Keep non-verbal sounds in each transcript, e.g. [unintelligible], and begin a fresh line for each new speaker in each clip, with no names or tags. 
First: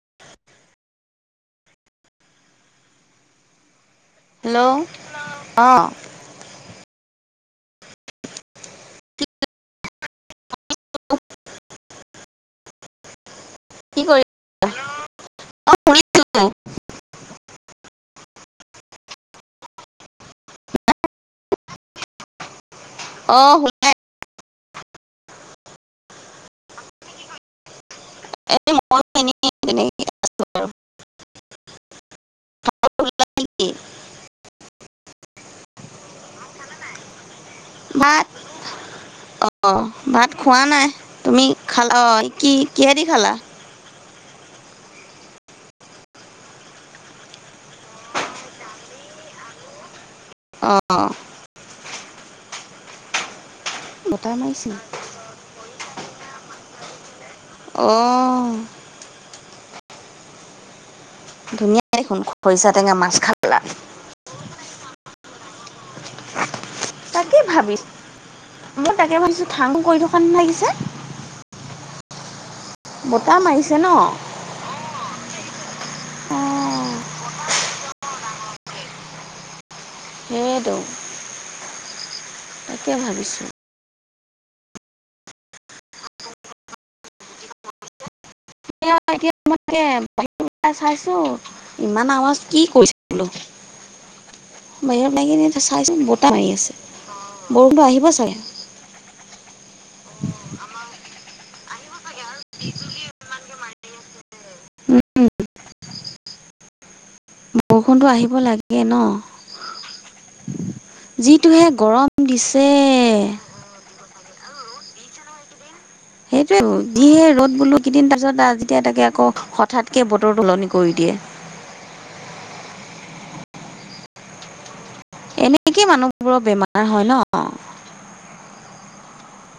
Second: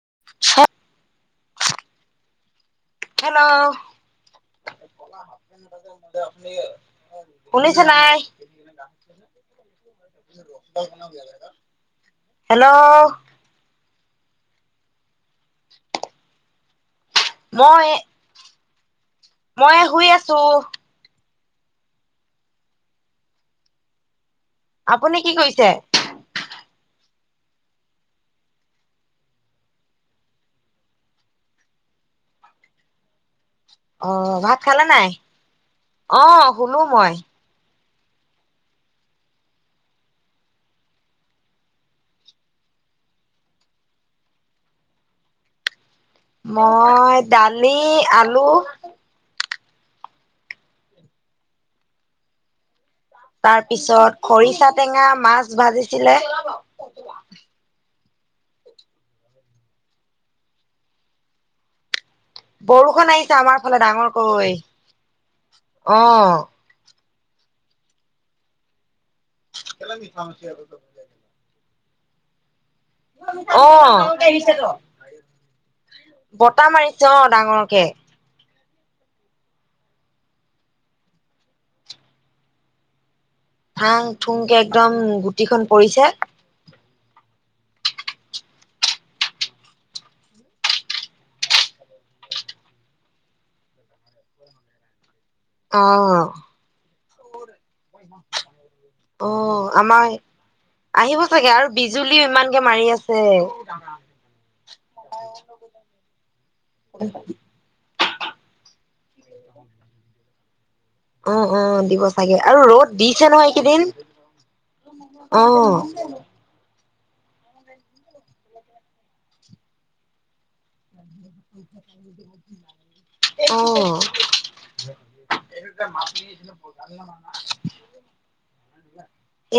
[unintelligible] Hello
hello অ
শুনিছে নাই হেল্ল'
কি কৰি [unintelligible] অ শুনিছো
মই মই শুই আছো
অ শুনাই
আপুনি কি কৰিছে
[unintelligible] [unintelligible]
আহ ভাত খালে নাই আহ শুলো মই
ভাত - অঁ ভাত খোৱা নাই তুমি খালা অঁ কি কিহেদি খালা
মই দালি আলু
অঁ
তাৰ পিছত
বতাহ
খৰিচা
মাৰিছে
টেঙা মাছ ভাজিছিলে
অ' ধুনীয়া দেখোন খৰিচা টেঙা
বৰষুণ
মাছ
আহিছে
খালা
আমাৰ ফালে ডাঙৰকৈ, অ'।
তাকে ভাবিছোঁ। মই তাকে ভাবিছোঁ থঠাঙ কৰি থোকান লাগিছে। বতাহ মাৰিছে ন
অ'
অ
বতাহ মাৰিছে। চ ডাঙৰকে।
হেইটো। তাকে ভাবিছোঁ।
থাং থুংকে একদম গুটিখন পৰিছে।
[unintelligible] চাইছোঁ ইমান আৱাজ কি কৰিছে বোলো? বাহিৰত লাগনে
অ
চাইছোন বতাহ মাৰি আছে। বৰষুণটো আহিব চাগে।
অ' আমাৰ আহিব চাগে আৰু বিজুলীও ইমানকে মাৰি আছে।
উম,
[unintelligible]
ফোনটো আহিব লাগে ন'?
[inaudible] অ',
যিটোহে
অ' দিব
গৰম
চাগে। আৰু
দিছে।
ৰ'দ দিছে নহয় এইকেইদিন অ'।
সেইটোৱেটো। যিয়েই ৰ'দ বোলো কেইদিন পাছত যেতিয়া তাকে আকৌ হঠাৎকৈ বতৰটো সলনি কৰি দিয়ে।
অ'।
এনেকে মানুহবোৰৰ বেমাৰ হয় ন'।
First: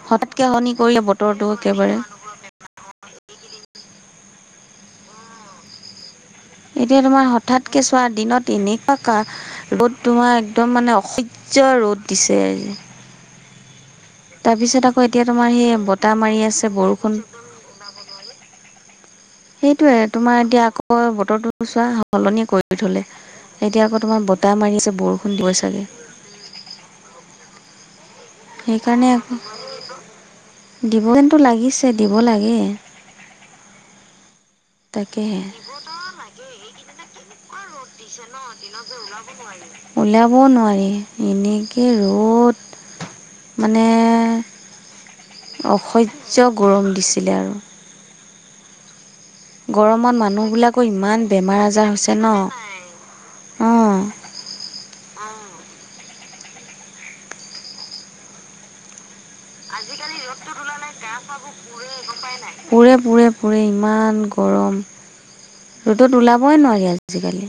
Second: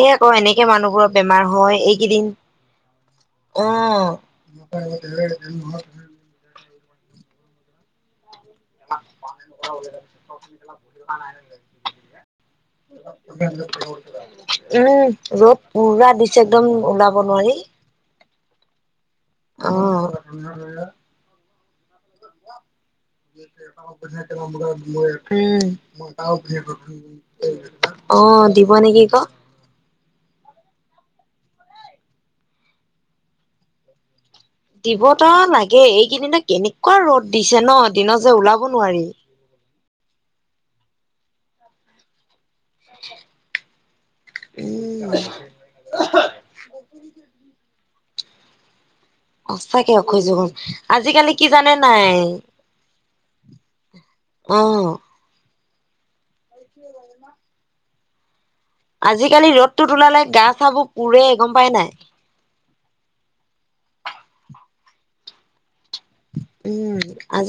এই আকৌ
হঠাৎকে
এনেকে
সলনি কৰি
মানুহবোৰৰ
বতৰটো
বেমাৰ হয়,
একেবাৰে।
এইকেইদিন অ'।
এতিয়া তোমাৰ হঠাৎকে চোৱা দিনত তেনেকুৱাকা ৰ'দ তোমাৰ একদম মানে অসহ্য ৰ'দ দিছে আজি। তাৰপিছত
উম,
আকৌ এতিয়া তোমাৰ
ৰ'দ
সেই
পুৰা
বতাহ মাৰি
দিছে,
আছে
একদম
বৰষুণ
ওলাব নোৱাৰি। অ
সেইটোয়ে তোমাৰ এতিয়া আকৌ বতৰটো চোৱা সলনিয়ে কৰি থলে। এতিয়া আকৌ তোমাৰ বতাহ মাৰি আছে বৰষুণ দিব চাগে
[unintelligible] দিব নেকি
সেইকাৰণে
ক।
আকৌ দিব যেন টো লাগিছে দিব লাগে।
দিবতো
তাকেহে
লাগে, এইকেইদিনা কেনেকুৱা ৰ'দ দিছে ন' দিনত যে ওলাব নোৱাৰি।
ওলাব নোৱাৰি এনেকে ৰ'দ। মানে অসহ্য গৰম দিছিলে আৰু।
সঁচাকে
গৰমত
অসহ্য গৰম।
মানুহবিলাকৰ ইমান
আজিকালি কি
বেমাৰ
জানে
আজাৰ হৈছে
নাই?
ন অ
অ'। [unintelligible] আজিকালি ৰ'দটোত ওলালে গা চাবোৰ পোৰে গম পাই নাই?
পুৰে পুৰে পুৰে ইমান গৰম। ৰ'দত ওলাবই নোৱাৰি আজিকালি।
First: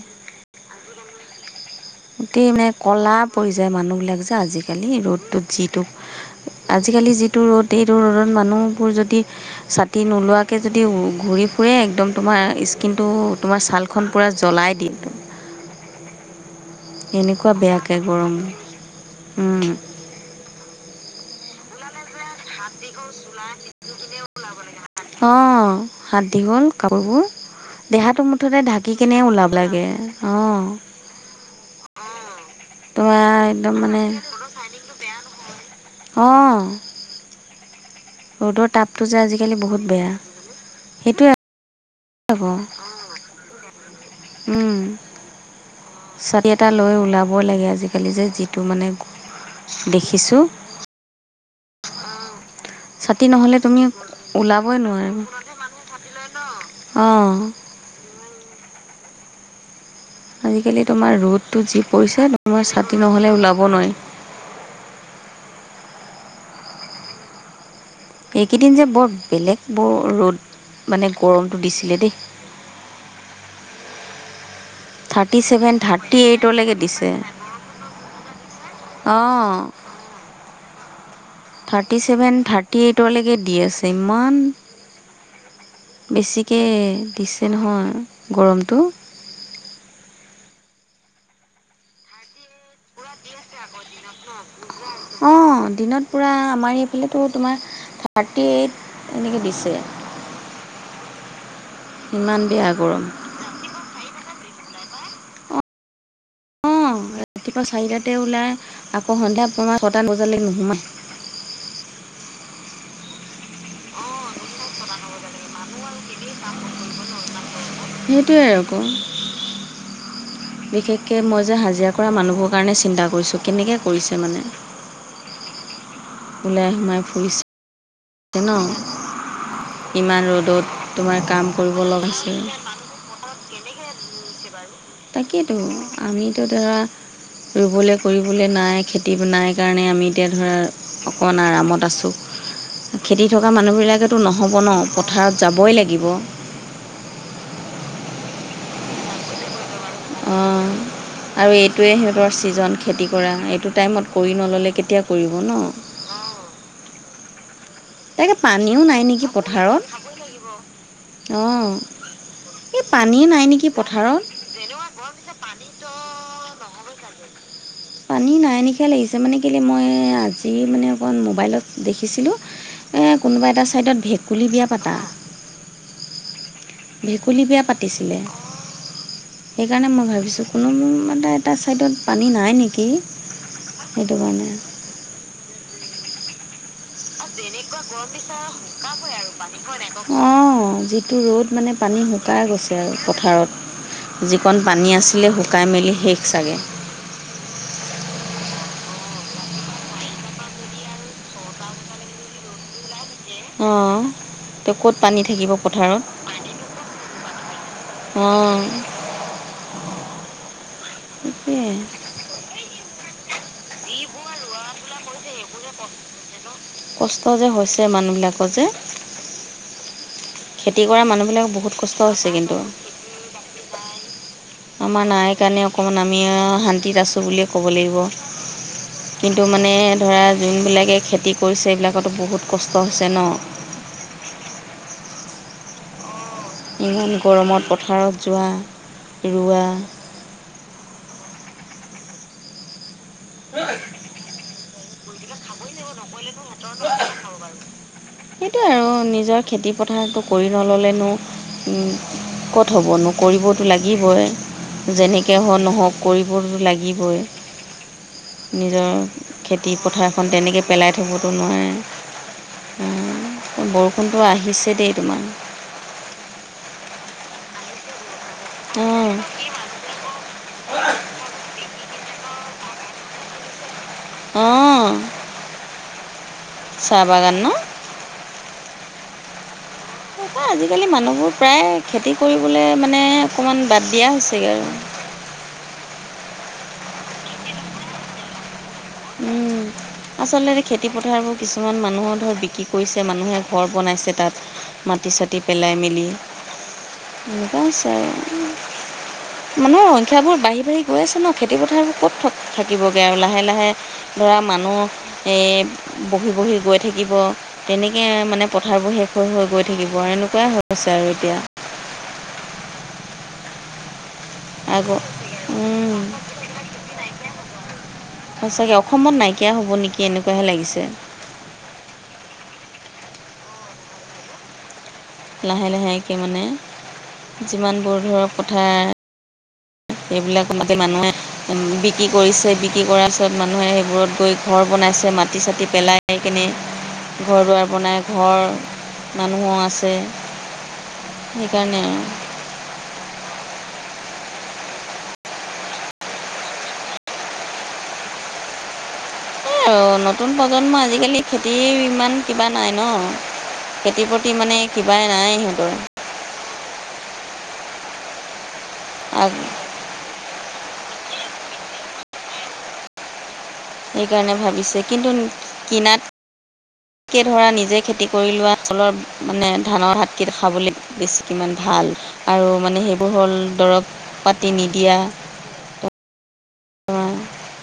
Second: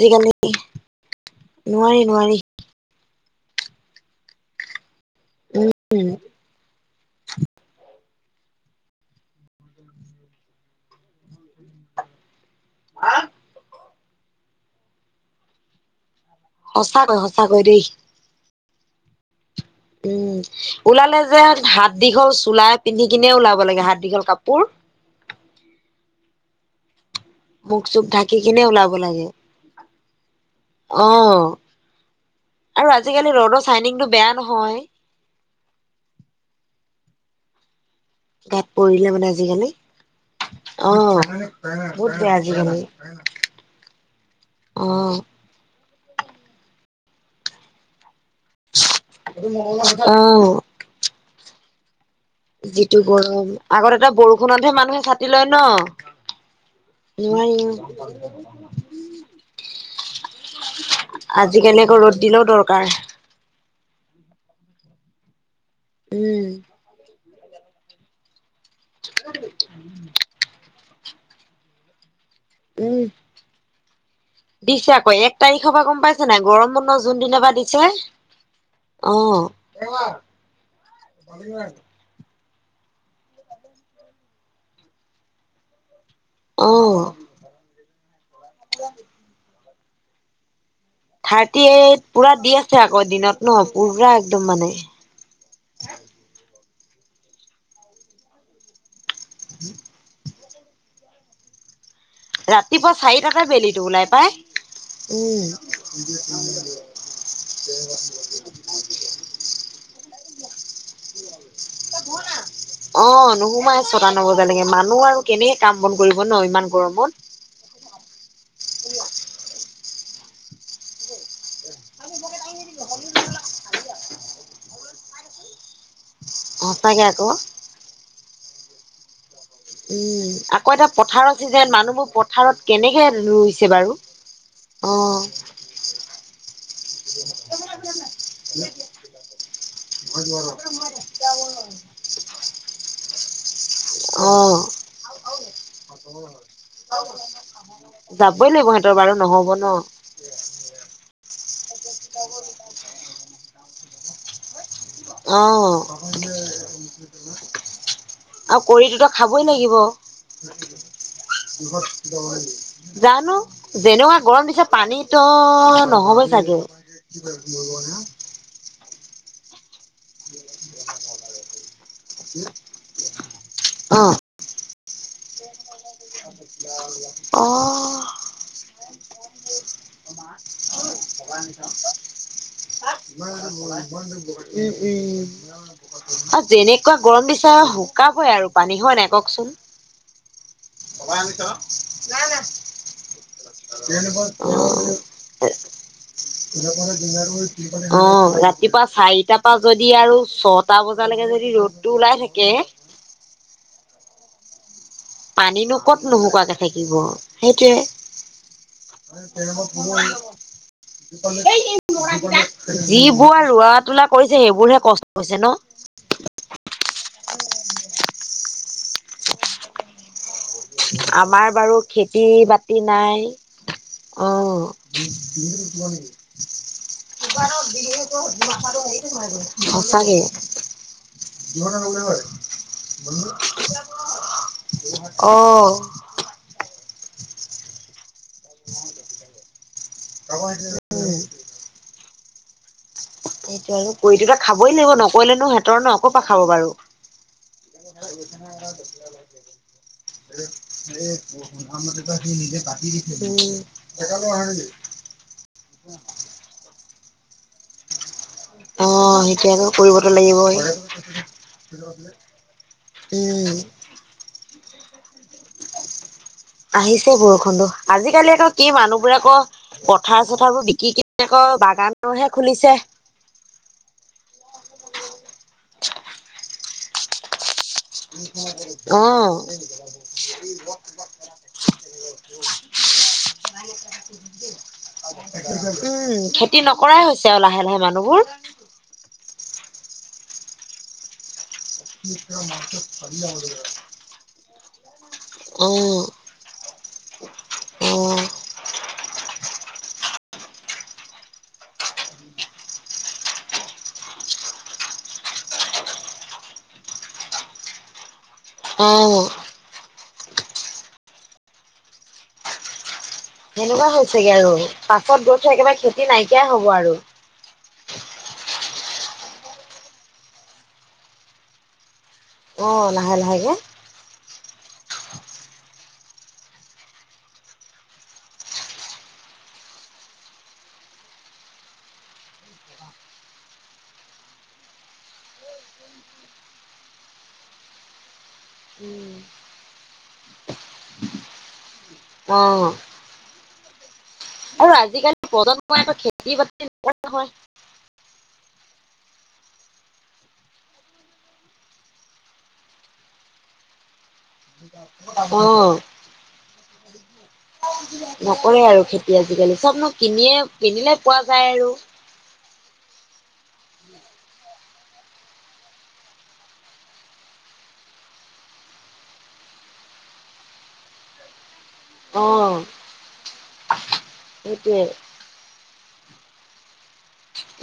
নোৱাৰি নোৱাৰি
গোটেই মানে ক'লা পৰি যায় মানুহবিলাক যে আজিকালি ৰ'দটোত।
উম
যিটো আজিকালি যিটো ৰ'দ এইটো ৰ'দত মানুহবোৰ যদি ছাতি নোলোৱাকৈ যদি ঘূৰি ফুৰে একদম তোমাৰ স্কিনটো তোমাৰ ছালখন জ্বলাই দিয়ে।
সঁচাকৈ
এনেকুৱা
সঁচাকৈ দেই
বেয়াকে গৰম, উম।
উম, ওলালে যে হাত দীঘল
হাত
চোলাই পিন্ধি
দীঘল
কিনে ওলাব লাগে
চোলাখিনি
হাত
পিন্ধি
দীঘল
ওলাব
কাপোৰ
লাগে। অ' হাত দীঘল কাপোৰবোৰ
মুখ চুখ
দেহাটো
ঢাকি
মুঠতে
কিনে ওলাব
ঢাকি কেনে
লাগে
ওলাব লাগে। অ'।
অ আৰু
তোমাৰ
আজিকালি ৰ'দৰ
একদম মানে,
চাইনিংটো বেয়া
মোৰো
নহয়
ছাইনিংটো বেয়া নহয়। অ'।
গাত পৰিলে মানে আজিকালি
বহুত বেয়া
অ',
সেইটোৱে
বহুত বেয়া আজিকালি।
উম,
অ
ছাতি এটা লৈ ওলাব লাগে আজিকালি যে। যিটো মানে
অ
দেখিছোঁ।
যিটো
ছাতি
গৰম
নহ'লে তুমি
আগত এটা বৰষুণতহে
ওলাবই
মানুহে
নোৱাৰা
ছাটি লয় ন'?
অঁ
নোৱাৰি অ,
আজিকালি তোমাৰ ৰ'দটো
আজিকালি
যি
আকৌ ৰ'দ
পৰিছে
দিলেও
তোমাৰ
দৰকাৰ
ছাতি নহ'লে ওলাব নোৱাৰি।
উম,
এইকেইদিন যে বৰ বেলেগ বৰ ৰ'দ মানে গৰমটো দিছিলে দেই।
উম, দিছে আকৌ এক
থাৰ্টি ছেভেন
তাৰিখৰ পৰা গম
থাৰ্টি
পাইছে নাই
এইটলৈকে
গৰম বন্ধ
দিছে
যোনদিনা পৰা দিছে।
অঁ
অ',
থাৰ্টি ছেভেন থাৰ্টি এইটলৈকে দি আছে ইমান বেছিকৈ
অ
দিছে নহয় গৰমটো
থাৰ্টি এইট পুৰা দি আছে আকৌ দিনত ন'। পুৰা একদম মানে
অ', দিনত পুৰা আমাৰ এইফালে তোমাৰ থাৰ্টি এইট এনেকে দিছে। ইমান বেয়া
ৰাতিপুৱা
গৰম
চাৰিটাতে বেলিটো ওলাই পাই উম,
অঁ ৰাতিপুৱা চাৰিটাতে ওলাই আকৌ সন্ধিয়া পা ছটা বজালৈকে নোসোমায় [inaudible]
অ', নোসোমাই ছটা নবজালৈকে মানুহ আৰু কেনেকে কাম বন কৰিব ন ইমান গৰমত।
সেইটোৱে আৰু ক'। বিশেষকৈ মই যে হাজিৰা কৰা মানুহবোৰ কাৰণে চিন্তা কৰিছোঁ কেনেকে কৰিছে মানে। ওলাই সোমাই
সঁচাকে আকৌ
ফুৰিছে ন'। ইমান
উম,
ৰ'দত
আকৌ এটা
তোমাৰ
পথাৰৰ
কাম
চিজন
কৰিব লগা
মানুহবোৰ পথাৰত কেনেকে ৰুইছে বাৰু? অ
তাকেতো আমিতো ধৰা ৰুবলৈ কৰিবলৈ নাই খেতি নাই কাৰণে আমি এতিয়া ধৰা অকণ আৰামত আছোঁ। [inaudible] খেতি থকা মানুহবিলাকেতো
অ
নহ'ব ন' পথাৰত যাবই লাগিব।
যাবই লাগিব সিহঁতৰ বাৰু নহব ন'।
অ', আৰু এইটোৱে সিহঁতৰ ছিজন খেতি কৰা এইটো টাইমত কৰি নল'লে কে
অ',
তাকে
আৰু
পানীও
কৰিতো
নাই
ত'
নেকি
খাবই লাগিব।
পথাৰত? অঁ এই পানী
জানো
নাই নেকি
যেনেকুৱা
পথাৰত?
গৰম দিছে পানীতো নহবই চাগে।
পানী নাই নি কিয়া লাগিছে মানে কেলৈ মই আজি মানে অকণ মোবাইলত দেখিছিলোঁ এই কোনোবা এটা ছাইডত
অ
ভেকুলী বিয়া পাতা। ভেকুলী
অ
বিয়া পাতিছিলে সেইকাৰণে মই ভাবিছোঁ কোনো মো মানে এটা ছাইডত পানী নাই নেকি, সেইটো কাৰণে।
উম, উম, আৰু যেনেকুৱা গৰম বিচাৰে শুকাবই আৰু পানী হয় নাই কওকচোন?
অঁ যিটো ৰ'দ মানে পানী সুকাই গৈছে আৰু পথাৰত।
অ',
যিকণ
অ',
পানী আছিলে শুকাই মেলি শেষ চাগে
ৰাতিপুৱা চাৰিটাৰ পৰা যদি আৰু ছটা বজালৈকে যদি ৰ'দটো ওলাই থাকে
অ',
পানীনো কত নোশুৱাকে থাকিব সেইটোৱে।
অঁ
সেই
সেইটোৱে
এই ল'ৰাকেইটা যি বোৱা ৰুৱা তোলা কৰিছে সেইবোৰহে কষ্ট হৈছে ন।
কষ্ট যে হৈছে মানুহবিলাকৰ যে। খেতি কৰা মানুহবিলাকৰ
আমাৰ
বহুত
বাৰু
কষ্ট
খেতি
হৈছে কিন্তু
বাতি নাই।
আমাৰ নাই কাৰণে অকণমান আমি শান্তিত আছোঁ বুলিয়ে ক'ব লাগিব
অ',
কিন্তু মানে ধৰা যোনবিলাকে খেতি কৰিছে এইবিলাকতো
সঁচাকে।
বহুত কষ্ট হৈছে ন
অ'।
ইমান গৰমত পথাৰত যোৱা ৰুৱা
সেই কৰি দুটা খাবই লাগিব নকৰিলেনো সিহঁতৰ ন' ক'ৰপা খাব বাৰু।
[inaudible] সেইটোৱে আৰু নিজৰ খেতি পথাৰটো কৰি নল'লেনো
মতে সি নিজে পাতি দি
নকৰিবতো লাগিবই যেনেকৈ হ নহওক কৰিবতো লাগিব। বৈ,
অ
নিজৰ
সেইটো আকৌ
খেতি
কৰিবতো
পথাৰখন
লাগিবই
তেনেকৈ পেলাই থব টো নোৱাৰে, আ,
উম
বৰষুণটো আহিছে। তেই তোমাৰ।
আহিছে বৰষুনটো। আজিকালি আকৌ কি
অঁ
মানুহবোৰে আকৌ পথাৰ চথাৰবোৰ বিকি কিনে আকৌ গানোহে খুলিছে।
অ'। চাহ বাগান ন'?
অ'।
তাপা আজিকালি
[unintelligible]
মানুহবোৰ প্ৰায়
উম,
কৰিবলৈ মানে
খেতি
অকণমান বাদ
নকৰাই
দিয়া হৈছেগৈ আৰু
হৈছে আৰু লাহে লাহে মানুহবোৰ।
উম, আচলতে খেতি পথাৰবোৰ কিছুমান মানুহৰ ধৰ বিক্ৰী কৰিছে, মানুহে ঘৰ বনাইছে তাত। মাটি চাটি পেলাই
উম
মেলি এনেকুৱা হৈছে
উম
আৰু। মানুহৰ সংখ্যাবোৰ বাঢ়ি বাঢ়ি গৈ আছে ন' খেতি পথাৰবোৰ ক'ত থ-থাকিবগৈ আৰু লাহে লাহে। ধৰা মানুহ এই বহি বহি গৈ থাকিব তেনেকৈ মানে পথাৰবোৰ শেষ হৈ
অ
হৈ গৈ থাকিব আৰু এনেকুৱাই হৈ আছে আৰু এতিয়া।
সেনেকুৱা হৈছেগে আৰু।
আকৌ
পাছত গৈ থৈ একেবাৰে খেতি নাইকিয়াই হ'ব আৰু।
সঁচাকে অসমত নাইকিয়া হ'ব নেকি এনেকুৱাহে লাগিছে।
অ' লাহে লাহে গে।
লাহে লাহেকে মানে যিমানবোৰ ধৰক কথাৰ সেইবিলাক মাতি মানুহে বিক্ৰী কৰিছে, বিক্ৰী কৰাৰ পিছত মানুহে সেইবোৰত গৈ ঘৰ বন নাইছে, মাটি চাটি পেলাই কেনে ঘৰ দুৱাৰ বনাই ঘৰ মানুহো আছে সেইকাৰণে আৰু।
অ'। আৰু আজিকালিৰ প্ৰজন্মই আকৌ খেতি বাতি নকৰে নহয়।
[inaudible] আৰু নতুন প্ৰজন্মই আজিকালি খেতি ইমান কিবা নাই ন' খেতি মানে কিবাই নাই
অ
সিহঁতৰ।
নকৰে আৰু খেতি আজিকালি। চবনো কিনিয়ে কিনিলেই পোৱা যায় আৰু।
এইকাৰণে ভাবিছে কিন্তু কিনাত কে ধৰা নিজে খেতি কৰি লোৱসকলৰ মানে ধানৰ হাতকট খাবলৈ বেছি কিমান ভাল
অ
আৰু মানে সেইবোৰ হ'ল দৰৱ পাতি
সেইটোৱে
নিদিয়া।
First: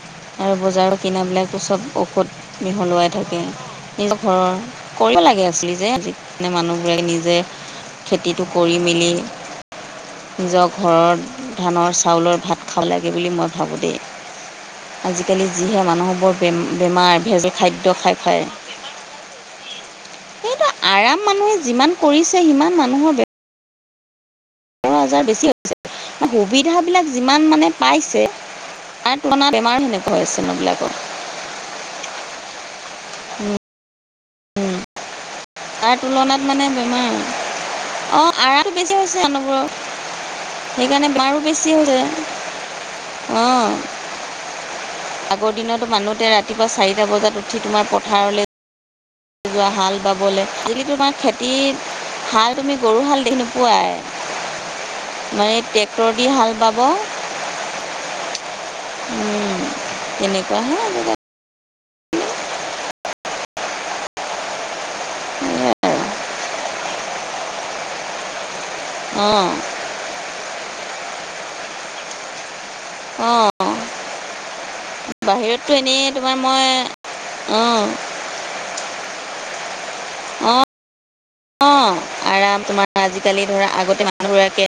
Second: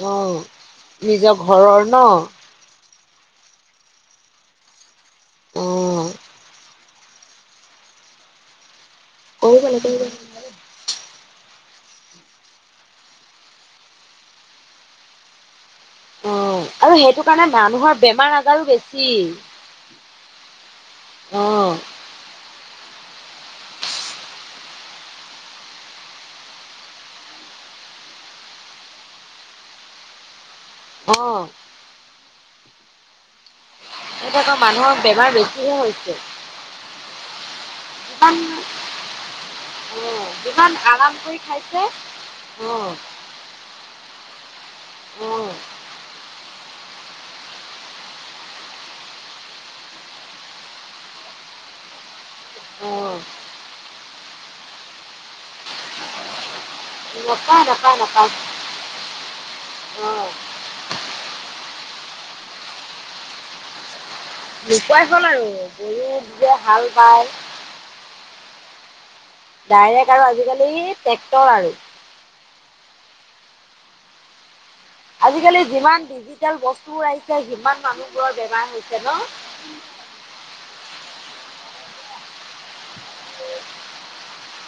অ
আৰু বজাৰৰ
নিজৰ
কিনাবিলাটো
ঘৰৰ
চব
ন
ঔষধ মিহলোৱাই থাকে নিজৰ ঘৰৰ, কৰিব লাগে
অ
আছিলি যে আজে মানুহ বোৰে নিজে খেতিটো কৰি মেলি
অ' বাইদেউ
নিজৰ ঘৰৰ, ধানৰ চাউলৰ ভাত খাব লাগে বুলি মই ভাবোঁ দেই। আজিকালি যিহে মানুহবোৰ
অ আৰু
বে-বেমাৰ
সেইটো
ভেজ
কাৰণে
খাদ্য
মানুহৰ
খাই
বেমাৰ
খাই।
আজাৰো বেছি
সেইটো আৰাম
অ
মানুহে যিমান কৰিছে সিমান মানুহৰ বে ৰো আজাৰ বেছি হৈছে। সুবিধাবিলাক যিমান মানে পাইছে আৰু তোমাৰ বেমাৰ সেনেকুৱা আছে ন' বিলাক
অহ।
উম।
এটো [unintelligible] ক মানুহক বেমাৰ ব
তাৰ তুলনাত মানে বেমাৰ অ',
যিমান
আৰাম বেছি হৈছে মানুহবোৰৰ
অ যিমান
সেইকাৰণে
আৰাম কৰি
বেমাৰো বেছি
খাইছে অঁ
হৈছে। অহ
অঁ
আগৰ দিনতো মানুহতে ৰাতি চাৰিটা বজাত ৰাতিপুৱা চাৰিটা বজাত উঠি তোমাৰ পথাৰলৈ যোৱা হাল বাবলৈ যদি তোমাৰ খেতি হাল তুমি
অঁ
গৰু হাল দেখি পোৱা অ', এই ট্ৰেক্টৰ দি হাল বা
নাপায় নাপায় নাপায়
উম,
অঁ
তেনেকুৱা হে
নুকোৱাই হ'ল আৰু গৰু যে হাল বাই
অঁ
ডাইৰেক্ট আৰু আজিকালি ট্ৰেক্টৰ আৰু
অ',।
আজিকালি যিমান
এনেই তোমাৰ
ডিজিটেল
মই
বস্তু আহিছে সিমান
অঁ
মানুহবোৰৰ বেমাৰ হৈছে ন।
অ', অ', আৰাম তোমাৰ আজিকালি ধৰা আগতে মানুহবো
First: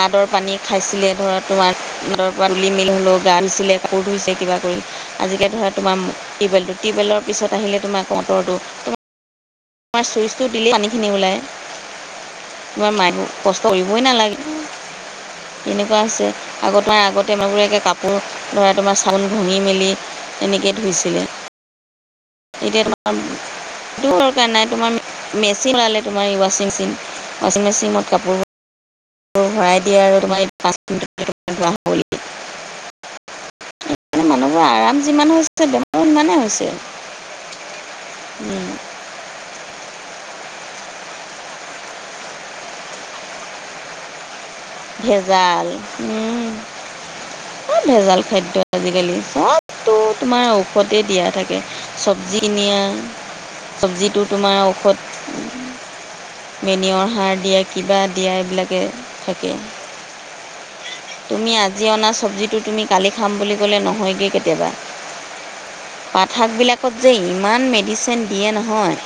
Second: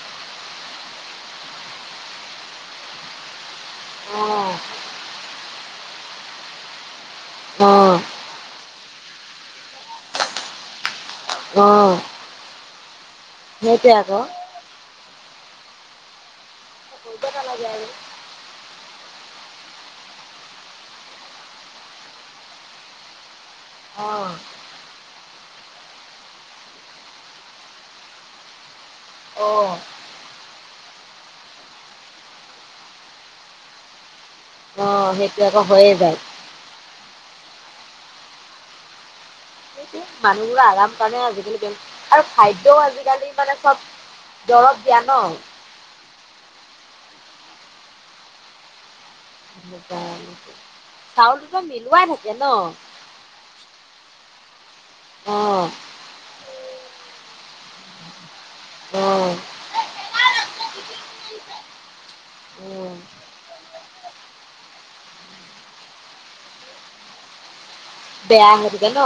নাদৰ পানী খাইছিলে ধৰা তোমাৰ নাদৰ পানী মিল হ'লেও গা ধুছিলে। আকৌ ধুইছে [unintelligible]
অঁ
কিবা কৰি আজিকৈ ধৰা তোমাৰ টিউবৱেলটো টিউবৱেলৰ পিছত আহিলে
অঁ
তোমাক মটৰটো তোমাৰ চুইচটো দিলে পানীখিনি ওলায়
অঁ
তোমাৰ মা কষ্ট
সেইটোৱে
কৰিবই
আকৌ
নালাগে তেনেকুৱা আছে আগত তোমাৰ
কৰিব
আগতে
নালাগে
মবীয়াকৈ
আৰু
কাপোৰ ধৰাটো মাছ ফ [unintelligible] ভাঙি মেলি এনেকৈ ধুইছিলে এতিয়া তোমাৰ
অ',।
মেচিন ললে তোমাৰ এ ৱাচিং মেচিন, ৱাচিং মেচিনত কাপোৰোৰ
অঁ
ভৰাই দিয়ে আৰু তোমাৰ [unintelligible] আৰাম
অঁ
যিমান
সেইটো আকৌ
হৈছে
হৈয়ে
বেমাৰো
যায়
সিমানেই হৈছে। উম।
সেইটোৱে মানুহবোৰৰ আৰাম কাৰণে আজিকালি কে আৰু খাদ্যও আজিকালি মানে চব দৰৱ দিয়া ন।
ই ভেজাল খাদ্য আজিকালি। অ', তোমাৰ ঔষতে দিয়া
চাউল
থাকে
দুটা মিলোৱাই থাকে
চব্জি
ন
নিয়া চব্জিটোত তোমাৰ ঔষধ
অ
বেনিয়ৰ সাৰ দিয়ে, কিবা দিয়া এইবিলাকে
অহ।
[unintelligible] তুমি আজি অনা চব্জিটো
উ
তুমি কালি খাম বুলি ক'লে নহয়গে কেতিয়াবা। পাত শাকবিলাকত যে ইমান মেডিচিন দিয়ে
বেয়া হৈ থাকে
নহয়
ন